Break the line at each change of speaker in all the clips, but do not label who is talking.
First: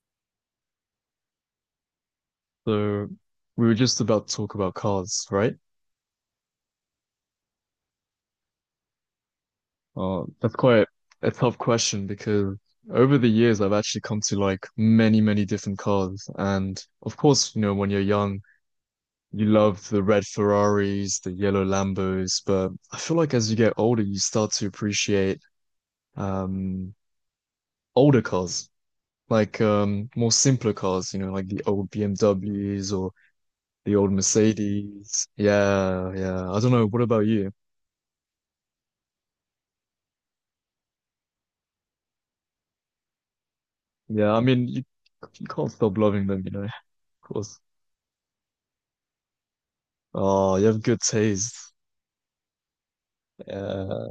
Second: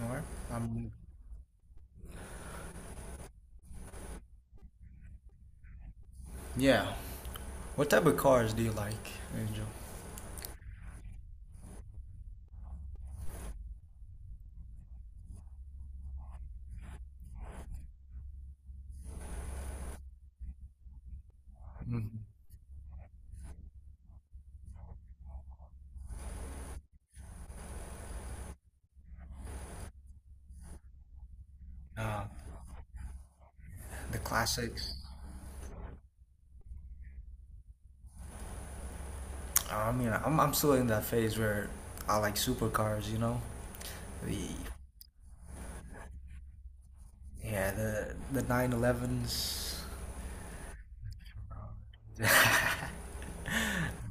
All right. Um,
So we were just about to talk about cars, right?
yeah. What type of cars do you like, Angel?
That's quite a tough question because over the years I've actually come to like many, many different cars. And of course, you know, when you're young, you love the red Ferraris, the yellow
Mhm.
Lambos, but I feel like as you get older, you start to appreciate um older cars, like more simpler cars, you know, like the old
Uh,
BMWs or the old
the classics.
Mercedes. Yeah, yeah. I don't know. What about you?
I mean, I'm still in that phase where I like supercars. You know,
Yeah, I
the
mean, you can't stop loving them, you know, of course.
the 911s.
Oh, you have good taste. Uh,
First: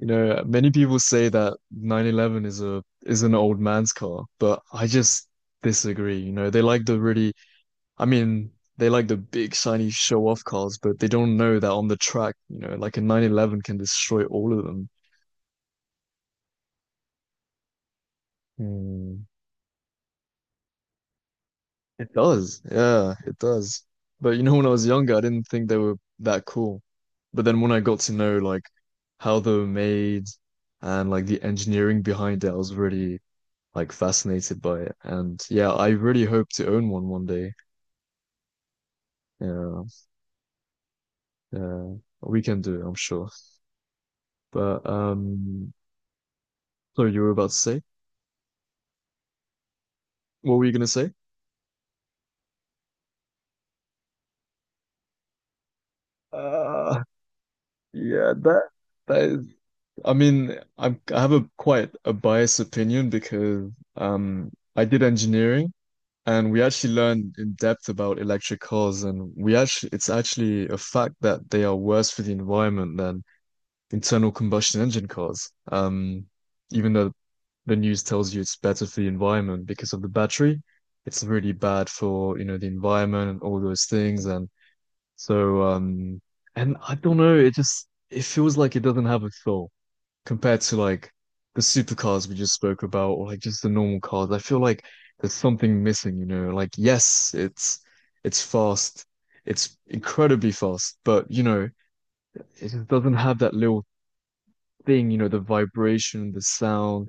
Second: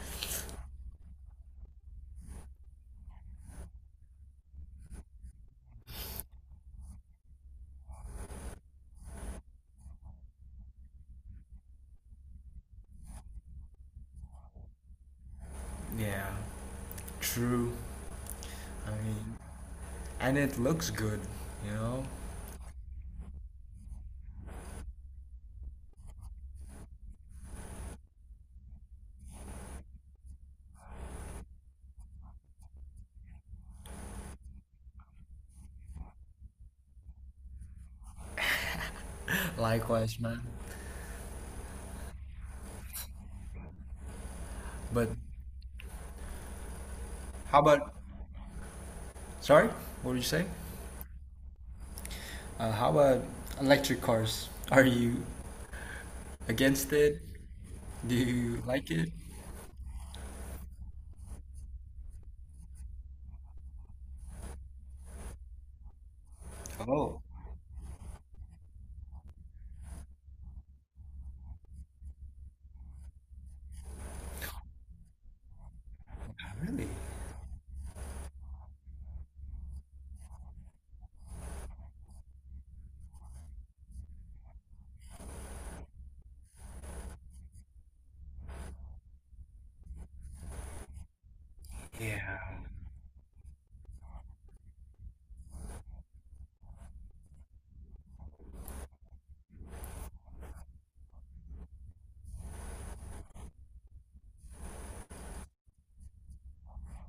you know, many people say that 911 is a is an old man's car, but I just disagree. You know, they like the really, I mean, they like the big shiny show-off cars, but they don't know that on the track, you know, like a 911 can destroy all of them.
Yeah, true. I
Hmm.
mean, and it looks good. You know.
It does. Yeah, it does. But you know, when I was younger, I didn't think they were that cool. But then when I got to know like how they were made and like the engineering behind it, I was really like fascinated by it. And yeah, I really hope to own one one day. Yeah,
Likewise, man.
yeah, we can do it, I'm sure. But
But
um, so you were about to
how
say?
about? Sorry, what did you say?
What were you gonna say?
How about electric cars? Are you against
Uh,
it? Do
yeah,
you
that
like it?
that is. I mean, I have a quite a biased opinion because I did engineering and we actually
Oh.
learned in depth about electric cars and we actually it's actually a fact that they are worse for the environment than internal combustion engine cars.
Really?
Even though the news tells you it's better for the environment because of the battery, it's really bad for, you know, the environment and all those things. And so and I don't know, it feels like it doesn't have a soul compared to like the supercars we
Yeah.
just spoke about or like just the normal cars. I feel like there's something missing, you know. Like yes, it's fast. It's incredibly fast, but you know, it just doesn't have that little thing, you know, the vibration, the sound.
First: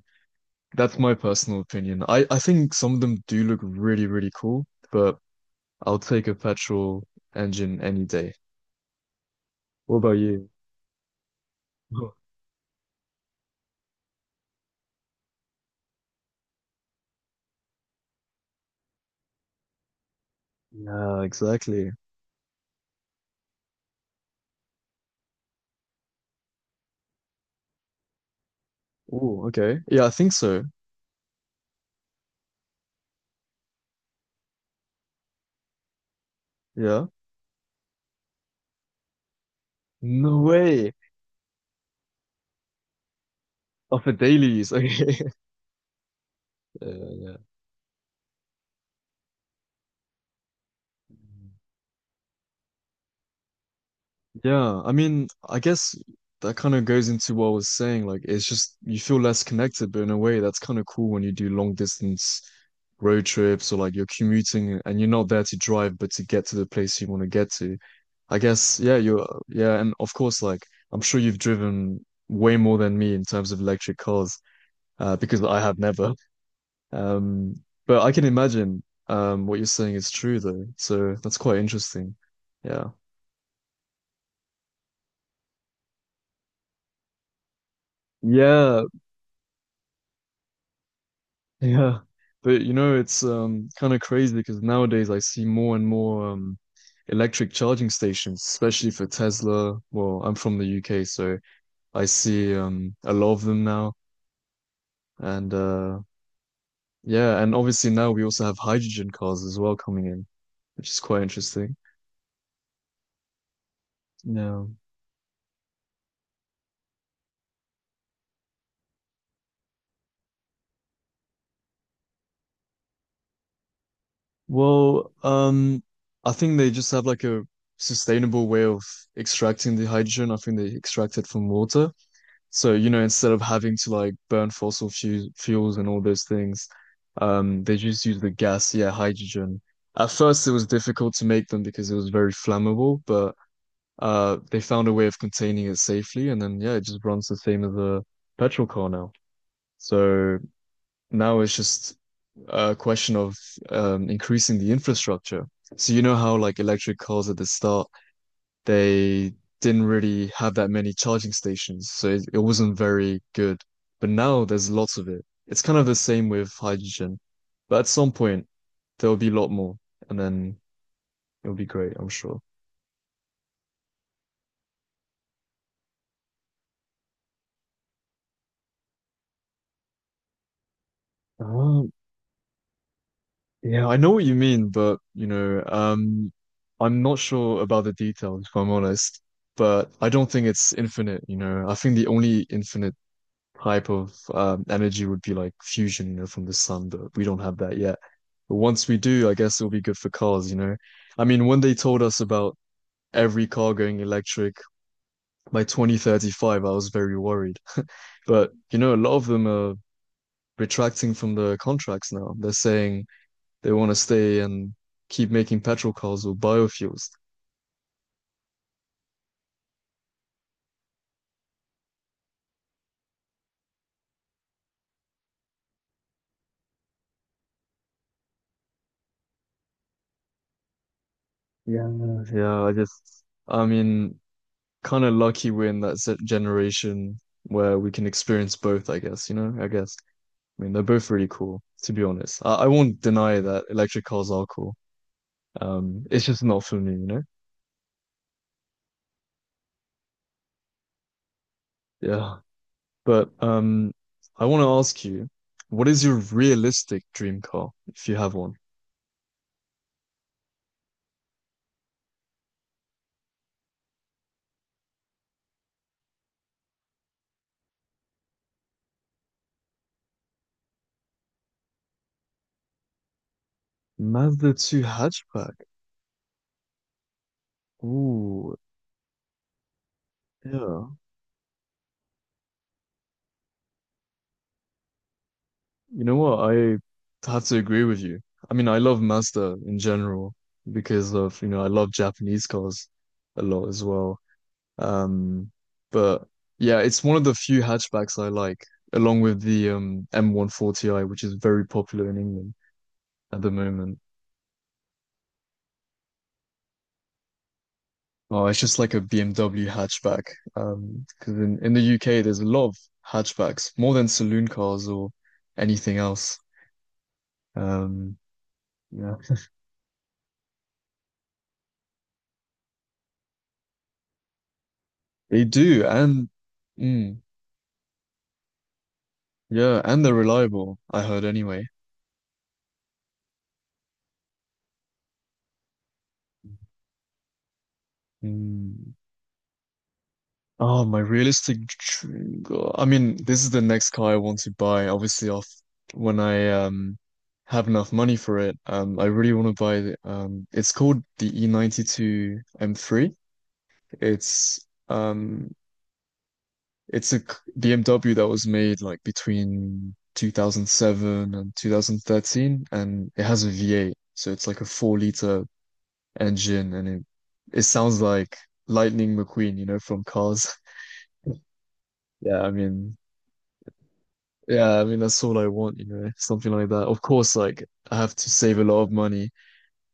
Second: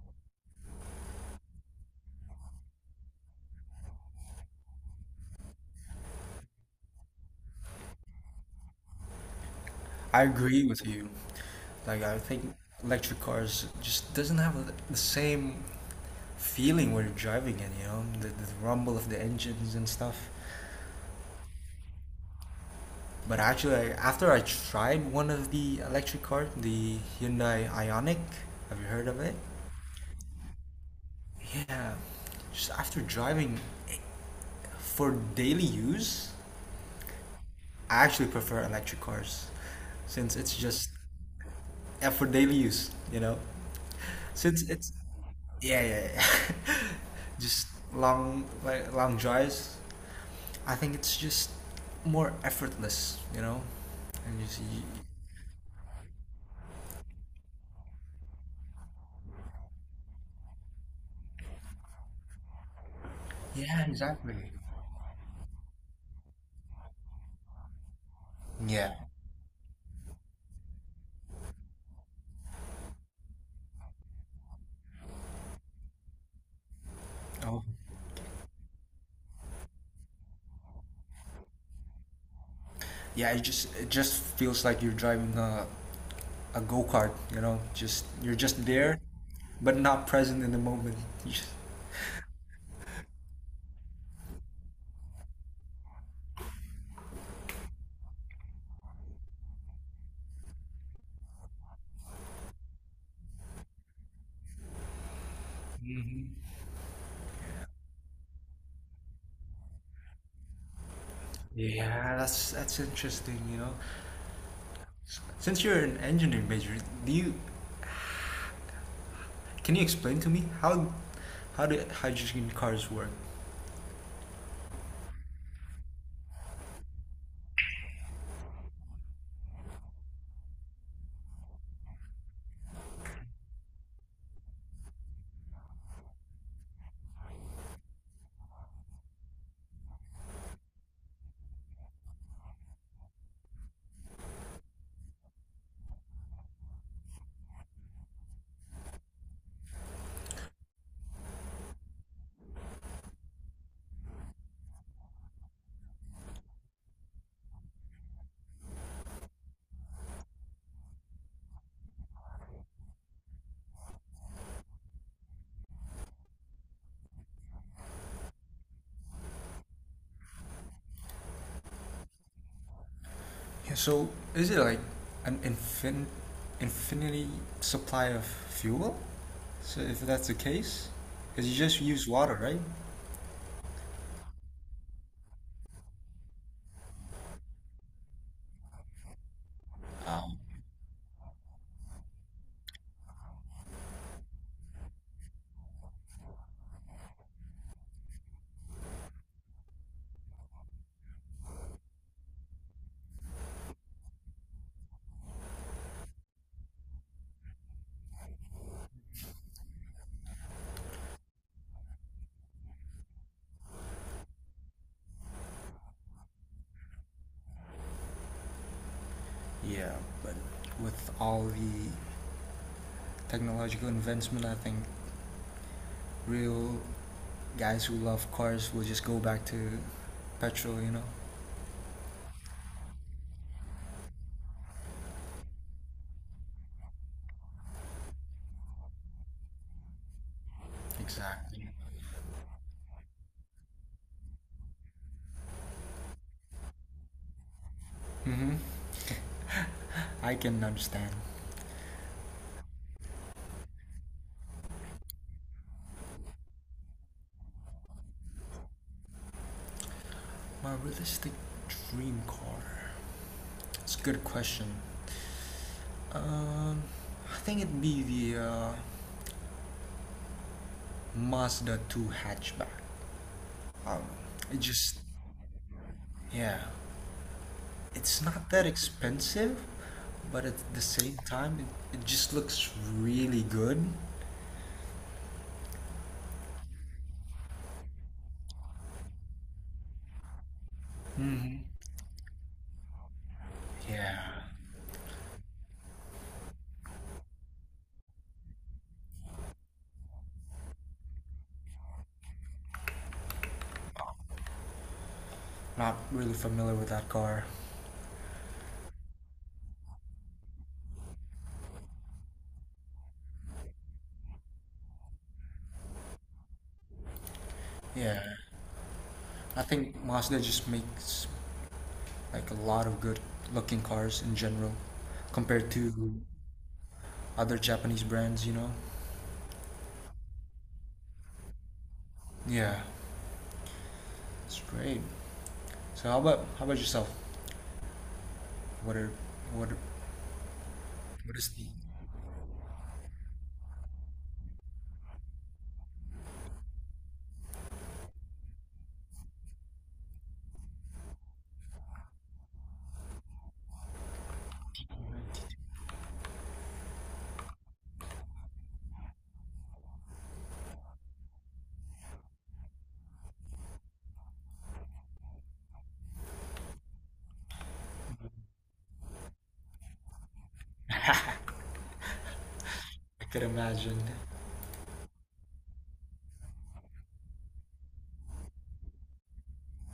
That's my personal opinion. I think some of them do look really, really cool, but I'll take a petrol engine any day. What about
I
you?
agree with you. Like I think electric cars just doesn't have the same feeling when you're driving it, you know, the rumble of the engines and stuff.
Yeah, exactly.
But actually, I, after I tried one of the electric cars, the Hyundai Ioniq. Have you heard of it?
Oh, okay. Yeah, I think so.
Yeah, just after driving it for daily use,
Yeah.
I actually prefer electric cars since
No
it's just
way.
yeah, for daily use, you know.
Oh, for
Since
dailies.
it's
Okay.
yeah, yeah, yeah,
Uh,
just long like long drives. I think it's just more effortless, you know. And you see,
yeah. I mean, I guess that kind of goes into what I was saying. Like, it's just you feel less connected, but in a way, that's kind of cool when you do long distance road trips or
yeah,
like you're
exactly.
commuting and you're not there to drive, but to get to the place you want to get to. I guess,
Yeah.
yeah, you're, yeah. And of course, like, I'm sure you've driven way more than me in terms of electric cars, because I have never. Um,
Oh.
but I can imagine what you're saying is true though. So that's quite interesting. Yeah.
Yeah, it just feels like you're driving a go-kart, you know. Just you're just
Yeah.
there, but not present in the moment. You just-
Yeah. But you know, it's kind of crazy because nowadays I see more and more electric charging stations, especially for Tesla. Well, I'm from the UK, so I see a lot of them now. And yeah, and obviously now we also have hydrogen cars as well coming in, which is quite interesting.
Yeah, that's interesting, you know.
Yeah.
Since you're an engineering major, do you, can you explain to me how do hydrogen cars work?
Well, I think they just have like a sustainable way of extracting the hydrogen. I think they extract it from water. So, you know, instead of having to like burn fossil fu fuels and all those things, they just use the gas, yeah, hydrogen. At first, it was difficult to make them because it was very flammable, but they found a way of containing it safely, and then yeah, it just runs the same as a petrol car now. So now it's just a question of increasing the infrastructure. So you know how like electric cars at the start, they didn't really have that many charging stations, so it wasn't very good. But now there's lots of it. It's kind of the same with hydrogen, but at some point there'll be a lot more, and then it'll be great, I'm sure.
Yeah. So is it like an infinity supply of fuel? So if that's the case, because you just
Ah,
use water, right?
yeah, I know what you mean, but you know, I'm not sure about the details, if I'm honest. But I don't think it's infinite, you know. I think the only infinite type of energy would be like fusion, you know, from the sun, but we don't have that yet. But once we do, I guess it'll be good for cars, you know. I mean, when they told us about every car going electric by 2035, I was very worried. But you know, a lot of them are retracting from the contracts now. They're saying they want to stay and keep making petrol cars or biofuels.
Yeah, but with all the technological advancement, I think real guys who love cars will just go back to petrol. You know,
Yeah, yeah. I just, I mean, kind of lucky we're in that generation where we can experience both, I guess, you know, I guess. I mean, they're both really cool,
exactly.
to be honest. I won't deny that electric cars are cool. It's just not for me, you know?
I can understand.
Yeah. But I want to ask you, what is your realistic dream car if you have one?
My realistic dream car. It's a good question. Um, I think it'd be the Mazda 2 hatchback. Um,
Mazda
it
2
just,
hatchback.
yeah, it's not
Ooh,
that expensive, but at the
yeah.
same time, it just looks really good.
You know what? I have to agree with you. I mean, I love Mazda in general because of, you know,
Hmm.
I love Japanese cars a lot as well.
Yeah,
Um, but yeah, it's one of the few hatchbacks I like, along with the M140i, which is very popular in England at the moment.
not really familiar with that car.
Oh, it's just like a BMW hatchback. Because in the UK there's a lot of hatchbacks, more than saloon cars or anything else. Um,
Yeah,
yeah,
I think Mazda just makes like a lot of good looking cars in general
they
compared
do,
to
and. Mm,
other Japanese brands, you know?
yeah, and they're reliable, I heard anyway.
Yeah, it's great. So how about yourself?
Mm.
What are what are-
Oh, my
what is
realistic
the
dream car. I mean, this is the next car I want to buy. Obviously, off when I have enough money for it. I really want to buy it's called the E92 M3. It's um it's a BMW that was made like between 2007 and 2013 and it has a V8. So it's like a 4-liter engine and it sounds like Lightning McQueen, you know, from Cars. Yeah, I mean,
I could imagine.
yeah, I mean that's all I want, you know, something like that. Of course, like I have to save a lot of money,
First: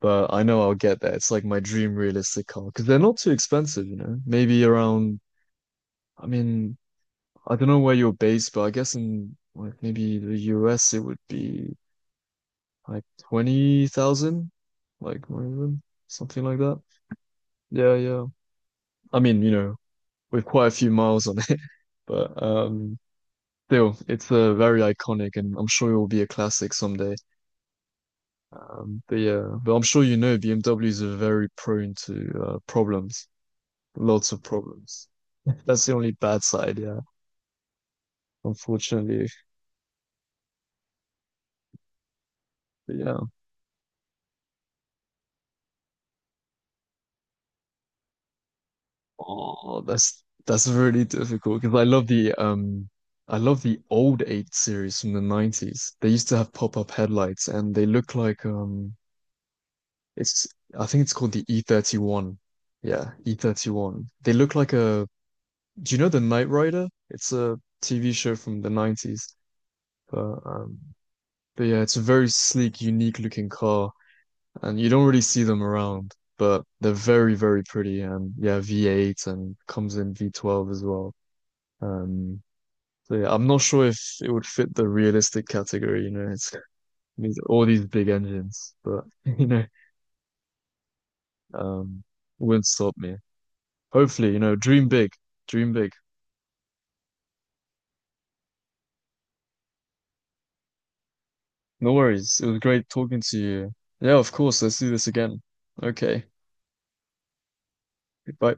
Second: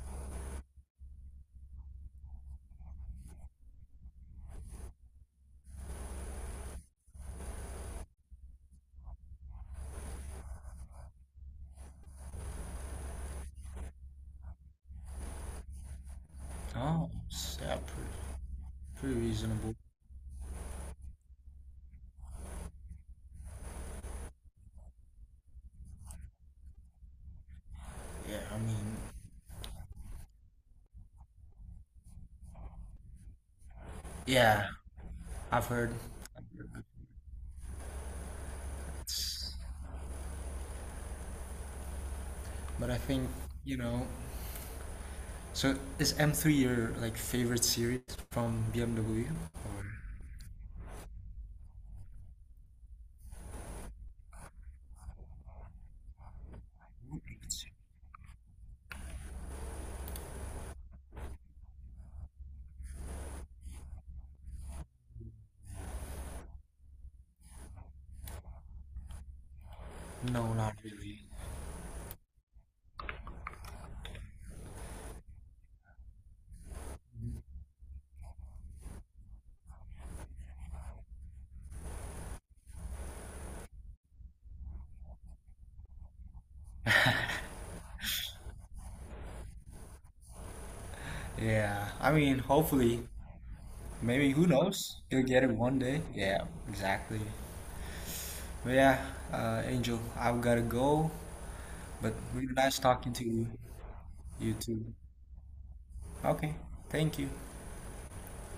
but I know I'll get there. It's like my dream realistic car because they're not too expensive, you know. Maybe around, I mean, I don't know where you're based, but I guess in like maybe the US it would be like 20,000, like one of them, something like that.
Oh, s- yeah,
Yeah, yeah.
pretty
I mean, you
reasonable.
know, with quite a few miles on it. But still, it's very iconic, and I'm sure it will be a classic someday.
Yeah, I mean,
But yeah, but I'm sure you know BMWs are very prone to problems, lots of
yeah,
problems.
I've
That's the
heard,
only bad side, yeah, unfortunately.
but
But
I
yeah,
think you know. So is M3 your like favorite series from BMW?
oh,
Or
that's really difficult because I love the old 8 series from the 90s. They used to have pop-up headlights and they look like It's I think it's called the E31. Yeah, E31. They look like a do you know the Knight Rider? It's a TV show from the 90s. But
no, not
um
really.
but yeah, it's a very sleek, unique looking car and you don't really see them around, but they're very, very pretty and yeah, V8 and comes in V12 as well. Um so yeah, I'm not sure if it would fit the realistic category, you know, it's these all these big engines, but you know,
Yeah,
um
I mean,
wouldn't stop
hopefully,
me.
maybe
Hopefully, you
who
know, dream
knows?
big,
You'll get it
dream
one
big.
day. Yeah, exactly. But yeah, Angel, I've gotta go.
No
But
worries. It
really
was
nice
great
talking
talking
to
to
you.
you. Yeah, of
You
course. Let's
too.
do this again. Okay.
Okay. Thank you.
Bye.